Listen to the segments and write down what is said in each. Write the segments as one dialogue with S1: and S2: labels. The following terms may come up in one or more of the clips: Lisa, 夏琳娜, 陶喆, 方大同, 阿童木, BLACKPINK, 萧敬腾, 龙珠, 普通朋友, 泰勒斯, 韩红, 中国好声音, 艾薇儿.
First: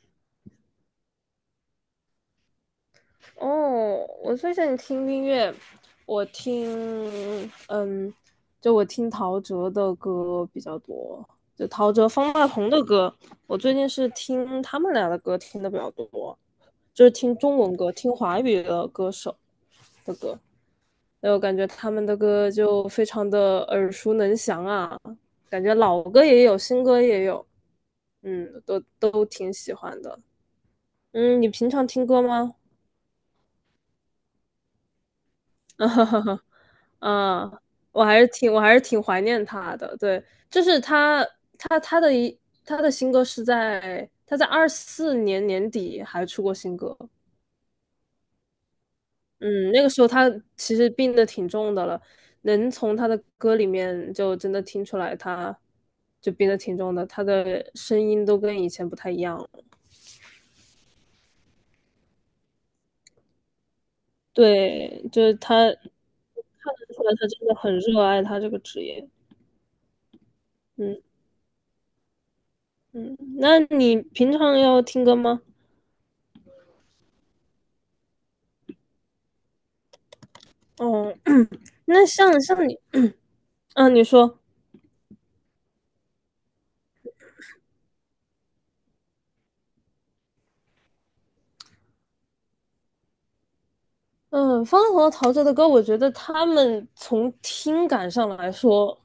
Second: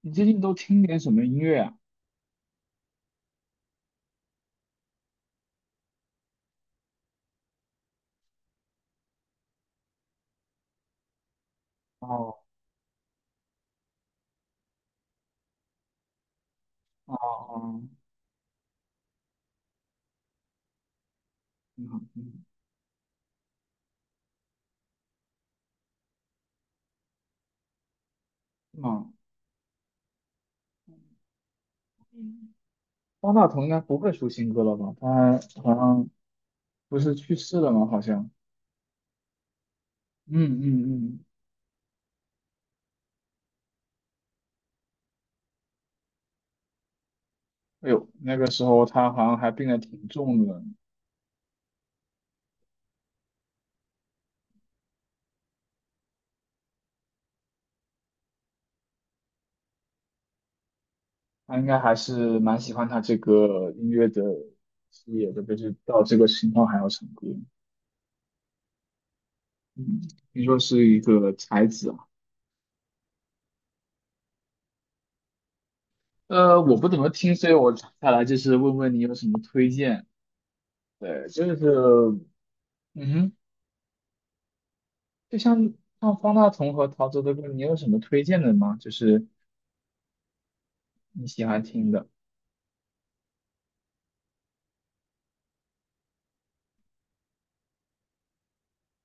S1: 你最近都听点什么音乐啊？
S2: 哦，我最近听音乐，我听，嗯，就我听陶喆的歌比较多，就陶喆、方
S1: 哦
S2: 大同的歌，我最近是听他们俩的歌听的比较多，就是
S1: 哦
S2: 听中文
S1: 哦，
S2: 歌，听华语的歌手的歌，然后感觉
S1: 嗯
S2: 他们的
S1: 嗯，
S2: 歌就非常的耳熟能详啊，感觉老歌也有，新歌也有，都
S1: 嗯
S2: 都挺喜欢的。嗯，你平常听歌
S1: 嗯
S2: 吗？
S1: 方大同应该不会出新歌了吧？他好
S2: 啊，哈
S1: 像
S2: 哈，
S1: 不是去
S2: 啊，
S1: 世了吗？好
S2: 我还是
S1: 像。
S2: 挺我还是挺怀念他的。对，
S1: 嗯
S2: 就是
S1: 嗯嗯。
S2: 他他的一他的新歌是在他在二四年年底还出过新歌。
S1: 哎呦，那个时候他好像还病
S2: 嗯，
S1: 得
S2: 那个时
S1: 挺
S2: 候他
S1: 重的，
S2: 其实病得挺重的了，能从他的歌里面就真的听出来他就病得挺重的，他的声音都跟以前不太一样了。
S1: 他应该还是蛮喜欢他这个音乐的
S2: 对，
S1: 事
S2: 就
S1: 业
S2: 是
S1: 的，就
S2: 他
S1: 是
S2: 看
S1: 到这个情况还要
S2: 得出
S1: 成
S2: 来
S1: 歌。
S2: 他真的很热爱他这个职业。
S1: 嗯，听说是
S2: 嗯
S1: 一个才子啊。
S2: 嗯，那你平常要听歌吗？
S1: 我不怎么听，所以我下来就是问问你有什么推荐。
S2: 哦，
S1: 对，
S2: 嗯
S1: 就
S2: 那
S1: 是，
S2: 像你，
S1: 嗯
S2: 嗯，啊你说，
S1: 就像方大同和陶喆的歌，你有什么推荐的吗？就是你喜欢听的。
S2: 嗯，方大同和陶喆的歌，我觉得他们从听感上来说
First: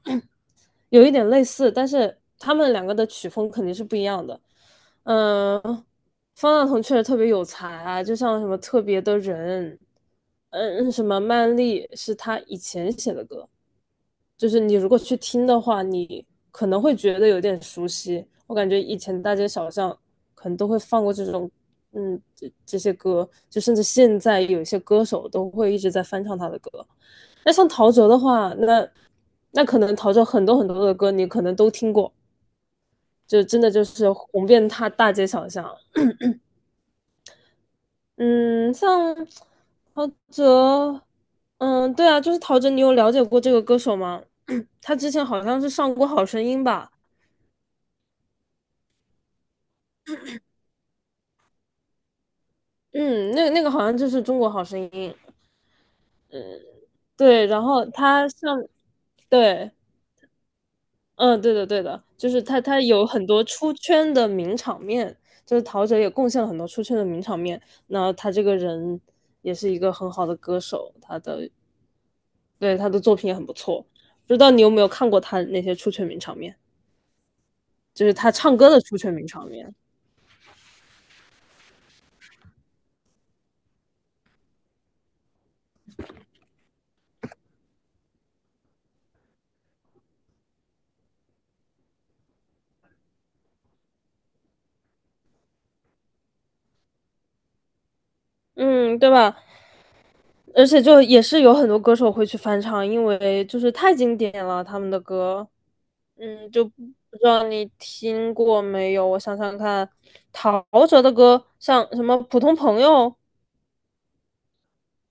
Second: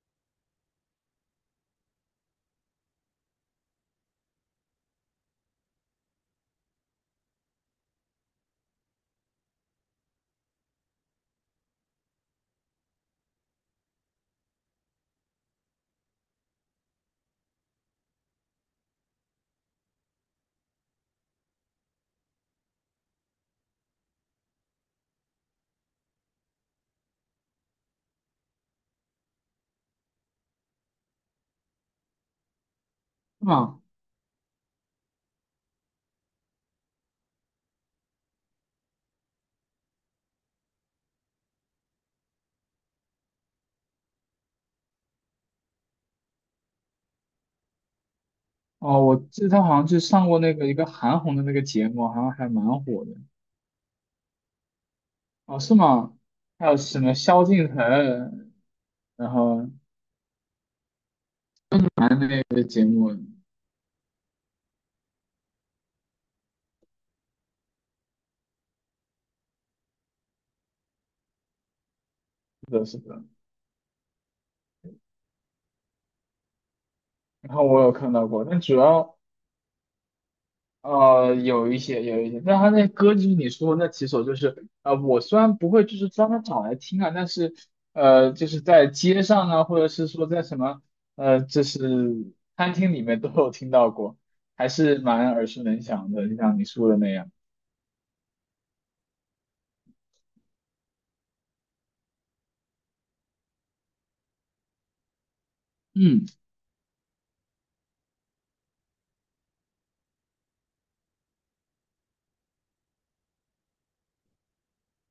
S2: 有一点类似，但是他们两个的曲风肯定是不一样的。嗯，方大同确实特别有才啊，就像什么特别的人，嗯，什么曼丽是他以前写的歌，就是你如果去听的话，你可能会觉得有点熟悉。我感觉以前大街小巷可能都会放过这种，嗯，这些歌，就甚至现在有一些歌手都会一直在翻唱他的歌。那像陶喆的话，那可能陶喆很多的歌你可能都听过，就真的
S1: 啊，
S2: 就是红遍他大街小巷。嗯，像陶喆，嗯，对啊，就是陶喆，你有了解过这个歌手吗？他之前好像是上过《好声音》吧，
S1: 哦，我记得他好像就上过那个一个韩红的那个节目，好像还蛮火的。
S2: 嗯，那个好像就是《中国好声音》，
S1: 哦，是吗？还有什么萧
S2: 对，然
S1: 敬
S2: 后他
S1: 腾，
S2: 上，
S1: 然后
S2: 对，嗯，对的，对的，就
S1: 那
S2: 是他
S1: 个
S2: 他
S1: 节
S2: 有
S1: 目，是
S2: 很多出圈的名场面，就是陶喆也贡献了很多出圈的名场面。那他这个人也是一个很好的歌手，对
S1: 的，
S2: 他
S1: 是
S2: 的作
S1: 的，
S2: 品也很不错。不知道你有没有看过他那些出圈名场面，
S1: 然后我有
S2: 就
S1: 看
S2: 是
S1: 到
S2: 他
S1: 过，
S2: 唱
S1: 但
S2: 歌
S1: 主
S2: 的出圈
S1: 要。
S2: 名场面，
S1: 呃，有一些，有一些，但他那歌就是你说的那几首，就是我虽然不会就是专门找来听啊，但是就是在街上啊，或者是说在什么就是餐厅里面都有听到过，还是蛮耳熟能详的，就像你说的那样。
S2: 嗯，对吧？而且就也是有很多歌手会去翻唱，因为就是太经典了，他们的歌。
S1: 嗯，
S2: 嗯，就不知道你听过没有？我想想看，陶喆的歌，像什么《普通朋友》，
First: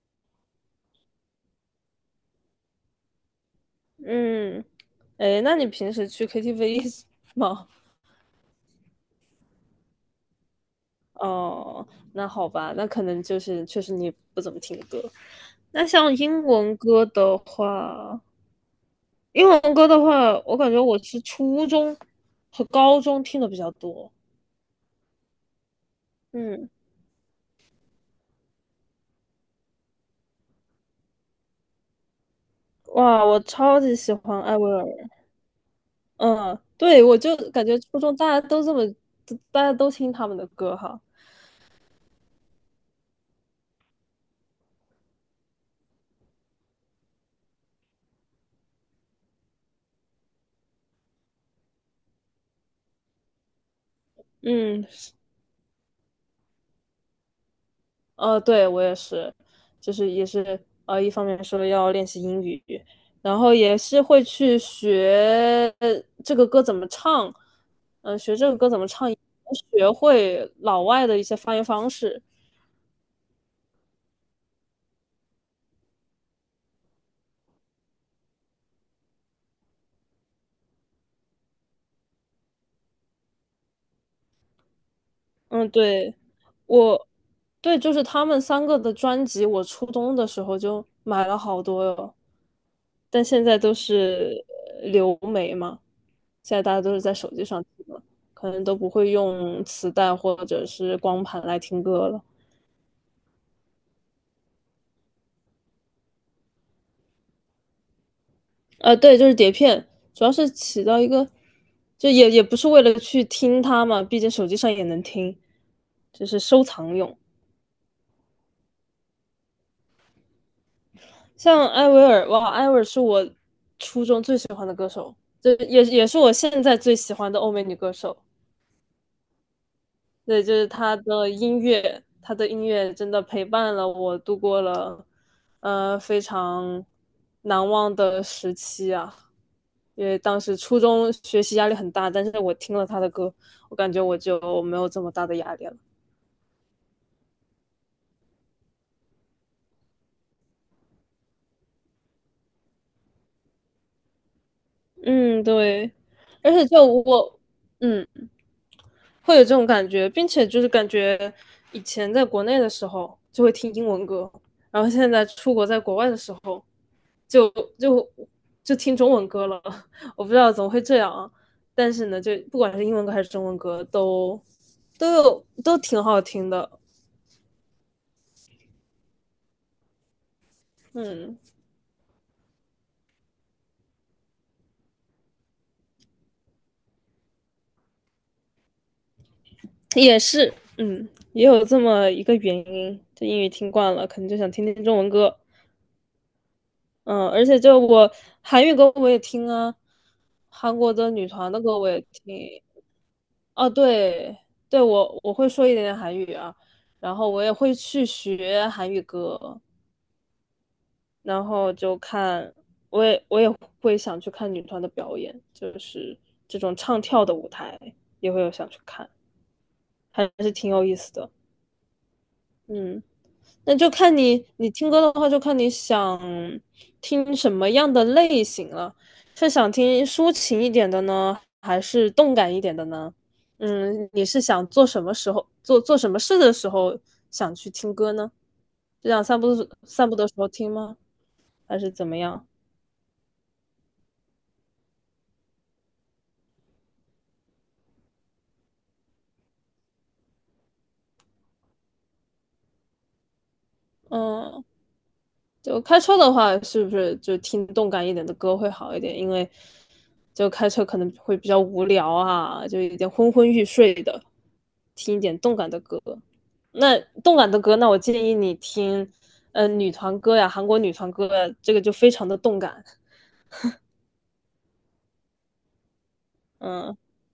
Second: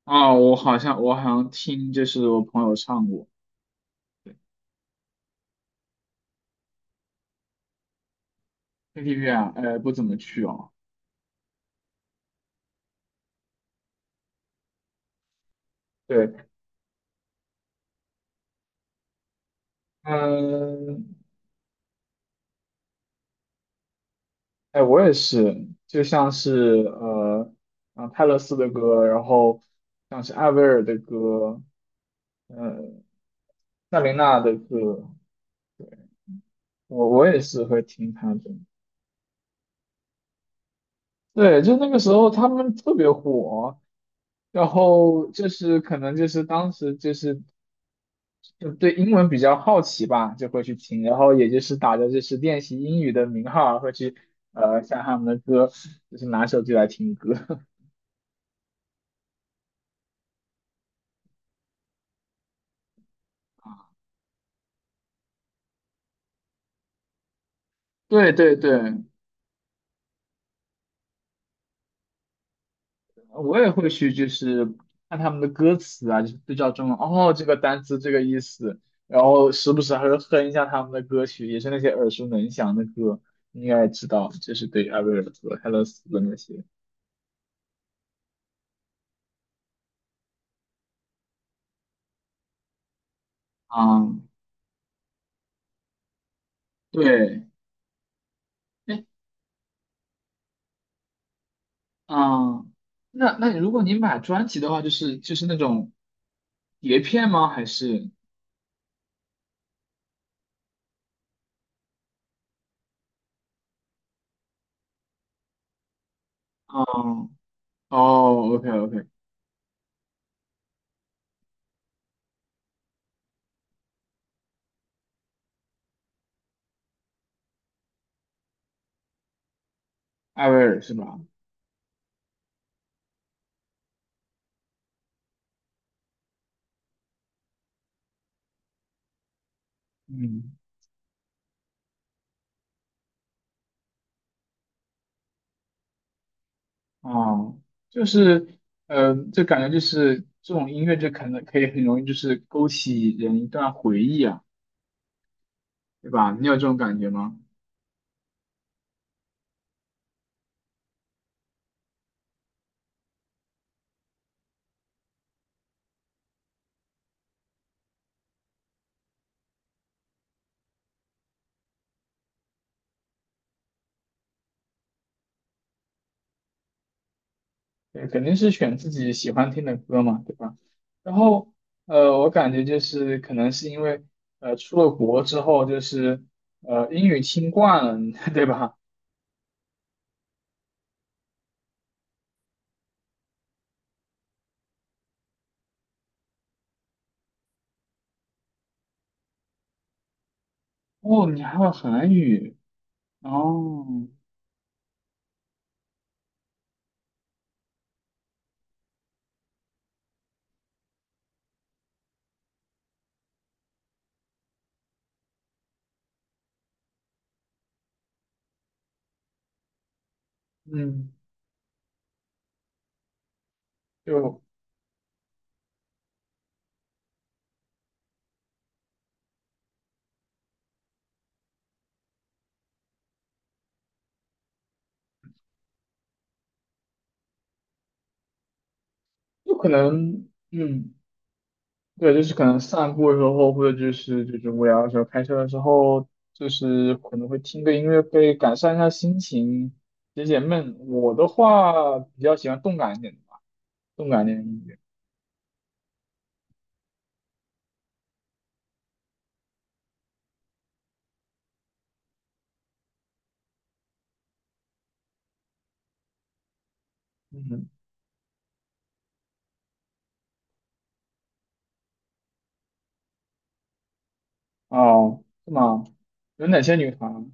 S1: 啊，我好像听就是我朋友唱过，
S2: 嗯，哎，那你平时去 KTV 吗？
S1: KTV 啊，呃，不怎么去哦。
S2: 哦，那好吧，那可能就是确实你不怎么听歌。那像
S1: 对，
S2: 英文歌的话，英文歌的话，我感觉我
S1: 嗯、
S2: 是初中和高中听的比较多。
S1: 哎，我也是，就像
S2: 嗯，
S1: 是呃，啊泰勒斯的歌，然后像是艾薇儿的歌，呃，
S2: 哇，我超级
S1: 夏
S2: 喜
S1: 琳娜
S2: 欢
S1: 的
S2: 艾薇儿。
S1: 歌，
S2: 嗯，对，
S1: 我
S2: 我
S1: 我
S2: 就
S1: 也是
S2: 感觉
S1: 会
S2: 初
S1: 听
S2: 中大
S1: 她的。
S2: 家都这么，大家都听他们的歌哈。
S1: 对，就那个时候他们特别火，然后就是可能就是当时就是就对英文比较好奇吧，就会去听，然后也就是打着就是练习英语的名号儿会去呃
S2: 嗯
S1: 下他们的歌，就是拿手机来听歌。
S2: 对，我也是，就是也是一方面说要练习英语，然后也是会去学这个歌怎么唱，
S1: 对对对，
S2: 学会老外的一些发音方式。
S1: 我也会去，就是看他们的歌词啊，就是对照中文，哦，这个单词这个意思，然后时不时还会哼一下他们的歌曲，也是那些耳熟能详的歌，应该知道，就是对艾薇儿和泰
S2: 嗯，
S1: 勒斯
S2: 对，
S1: 的那些。
S2: 我，对，就是他们三个的专辑，我初中的时候就买了好多哟。但现在都
S1: 嗯，
S2: 是流媒嘛，现在大家都是在手
S1: 对，
S2: 机上听了，可能都不
S1: 哎，
S2: 会用磁带或者是光盘来听歌了。
S1: 嗯，那那如果你买专辑的话，就是就是那种碟片吗？还是
S2: 对，就是碟片，主要是起到一个，就也不是为了去听它嘛，毕竟手机上也能听，就是收藏用。
S1: 嗯，哦，OK OK，
S2: 像艾薇儿，哇，艾薇儿是我初中最喜欢的歌手，这也是我现在最喜欢的欧美女歌手。对，
S1: 艾薇
S2: 就是
S1: 儿是
S2: 他
S1: 吧？
S2: 的音乐，他的音乐真的陪伴了我度过了非常难忘的时期啊。因为当
S1: 嗯。
S2: 时初中学习压力很大，但是我听了他的歌，我感觉我就没有这么大的压力了。
S1: 哦，就是，嗯，就感觉就是这种音乐，就可能可以很容易就是勾起人一段回忆啊，
S2: 嗯，对，
S1: 对吧？你
S2: 而
S1: 有这
S2: 且
S1: 种
S2: 就
S1: 感觉吗？
S2: 我，嗯，会有这种感觉，并且就是感觉以前在国内的时候就会听英文歌，然后现在出国在国外的时候就就就听中文歌了。我不知道怎么会这样啊，但是呢，就不管是英文歌还是中文歌，都挺好听的。
S1: 对，肯定是选自己喜欢听的歌嘛，对吧？然
S2: 嗯，
S1: 后，我感觉就是可能是因为，出了国之后就是，英语听惯了，对吧？
S2: 也是，嗯，也有这么一个原因，就英语听惯了，可能就想听听中文歌。嗯，而且就我韩语歌我也听啊，韩国的女
S1: 哦，你
S2: 团
S1: 还
S2: 的
S1: 会
S2: 歌我也
S1: 韩语，
S2: 听。哦，
S1: 哦，
S2: 对对，我会说一点点韩语啊，然后我也会去学韩语歌。然后就看，我也会想去看女团的表演，就是这种唱跳的舞台也会有想去看，还是挺有意
S1: 嗯，
S2: 思的。嗯，那就看
S1: 就
S2: 你听歌的话，就看你想听什么样的类型了，是想听抒情一点的呢，还是动感一点的呢？嗯，你是想做什么时候做做什么事的时候想去听歌呢？就想散步
S1: 就可
S2: 散步
S1: 能，
S2: 的时候听
S1: 嗯。
S2: 吗？还是怎
S1: 对，
S2: 么
S1: 就是可
S2: 样？
S1: 能散步的时候，或者就是就是无聊的时候，开车的时候，就是可能会听个音乐会，改善一下心情，解解闷。我的话比较喜欢动感一点的吧，动感一点的音
S2: 嗯，
S1: 乐。
S2: 就开车的话，是不是就听动感一点的歌会好一点？因为就开车可能会比较无聊啊，就有点昏昏欲睡的，听一点动感的歌。那动感的
S1: 嗯，
S2: 歌，那我建议你听，嗯，女团歌呀，韩国女团歌呀这个就非常的动感，
S1: 哦，是吗？有哪些女
S2: 嗯、
S1: 团？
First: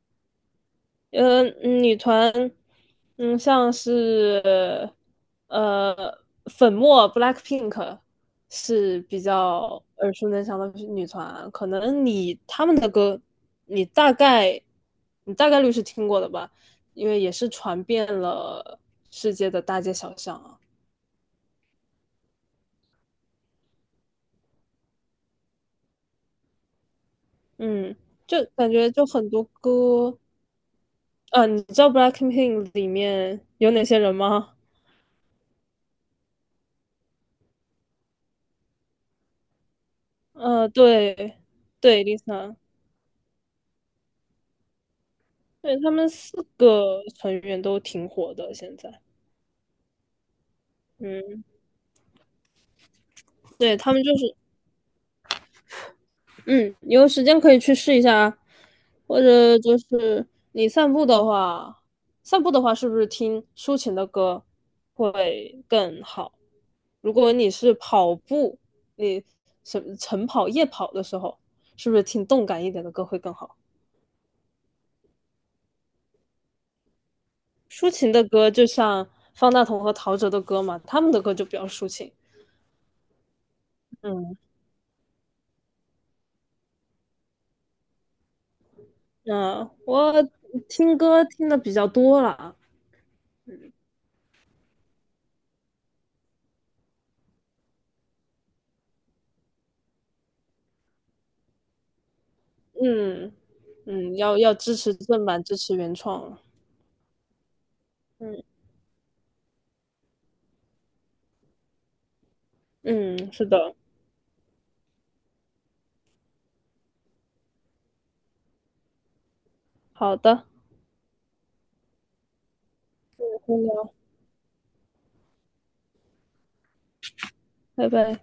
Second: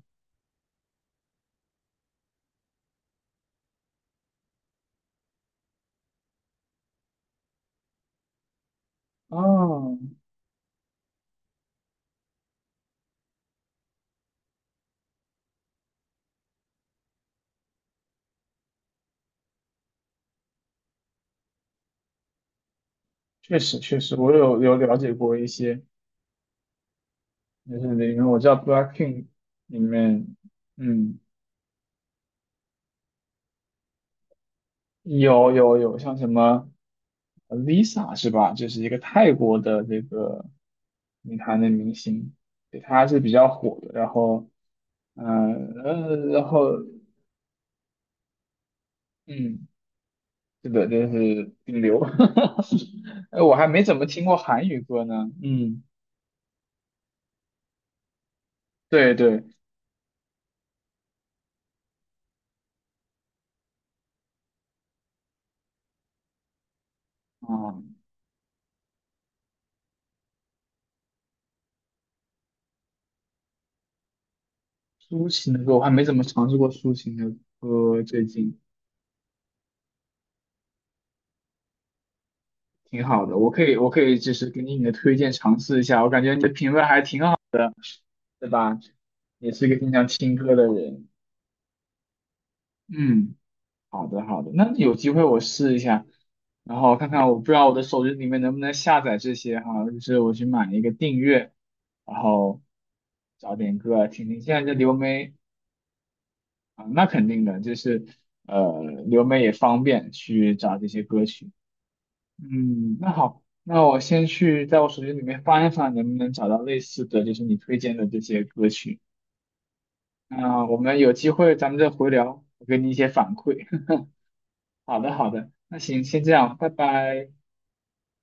S2: 女团，嗯，像是呃粉末 BLACKPINK 是比较
S1: 啊？
S2: 耳熟能详的女团啊，可能你他们的歌，你大概你大概率是听过的吧，因为也是传遍了世界的大街小巷啊。
S1: 确实确实，我有有了解过一些，就是
S2: 嗯，
S1: 里面我
S2: 就
S1: 知道
S2: 感觉就
S1: BLACKPINK
S2: 很多
S1: 里
S2: 歌，
S1: 面，嗯。
S2: 啊，你知道 BLACKPINK 里面有哪些人吗？
S1: 有有有，像什么呃 Lisa 是吧？就是一个泰国的这个女
S2: 对，
S1: 团的明
S2: 对
S1: 星，
S2: ，Lisa。
S1: 对，她是比较火的。然后，嗯
S2: 对，他们
S1: 呃，
S2: 四
S1: 然后
S2: 个成员都挺火的，现在，
S1: 嗯，是的，就
S2: 嗯，
S1: 是顶流。哎，我还
S2: 对，
S1: 没
S2: 他
S1: 怎
S2: 们
S1: 么
S2: 就
S1: 听
S2: 是，
S1: 过韩语歌呢。嗯，
S2: 嗯，你有时间可以去试一下啊，
S1: 对
S2: 或
S1: 对，
S2: 者就是你散步的话，散步的话是不是听抒情的歌会更好？如果你是
S1: 啊，
S2: 跑步，你晨跑、夜跑的时候，是不是听动感一点的歌会更好？
S1: 抒情的歌我还没怎么尝试过抒情的
S2: 抒
S1: 歌，
S2: 情的
S1: 最
S2: 歌
S1: 近
S2: 就像方大同和陶喆的歌嘛，他们的歌就比较抒情，
S1: 挺好的。我可以就
S2: 嗯，
S1: 是给你的推荐尝试一下，我感觉你的品味还挺好。对吧？也是
S2: 嗯，
S1: 个经常
S2: 我
S1: 听歌的
S2: 听
S1: 人。
S2: 歌听的比较多了，
S1: 嗯，好的好的，那有机会我试一下，然后看看我不知道我的手机里面能不能下载这些哈，就是我去买一个订阅，然后
S2: 嗯
S1: 找点歌啊
S2: 嗯，
S1: 听
S2: 要
S1: 听。现
S2: 要
S1: 在这
S2: 支
S1: 流
S2: 持正
S1: 媒
S2: 版，支持原创，
S1: 啊，那肯定的，就是
S2: 嗯
S1: 呃流媒也方便去找这些歌曲。嗯，那
S2: 嗯，
S1: 好，
S2: 是的，
S1: 那我先去在我手机里面翻一翻，能不能找到类似的，就是你推荐的这些歌曲。
S2: 好的，
S1: 那我们有机会咱们再回聊，我给你一些
S2: 再
S1: 反
S2: 见
S1: 馈。
S2: 了
S1: 好的，好的，那行，先这样，拜拜。
S2: 拜拜。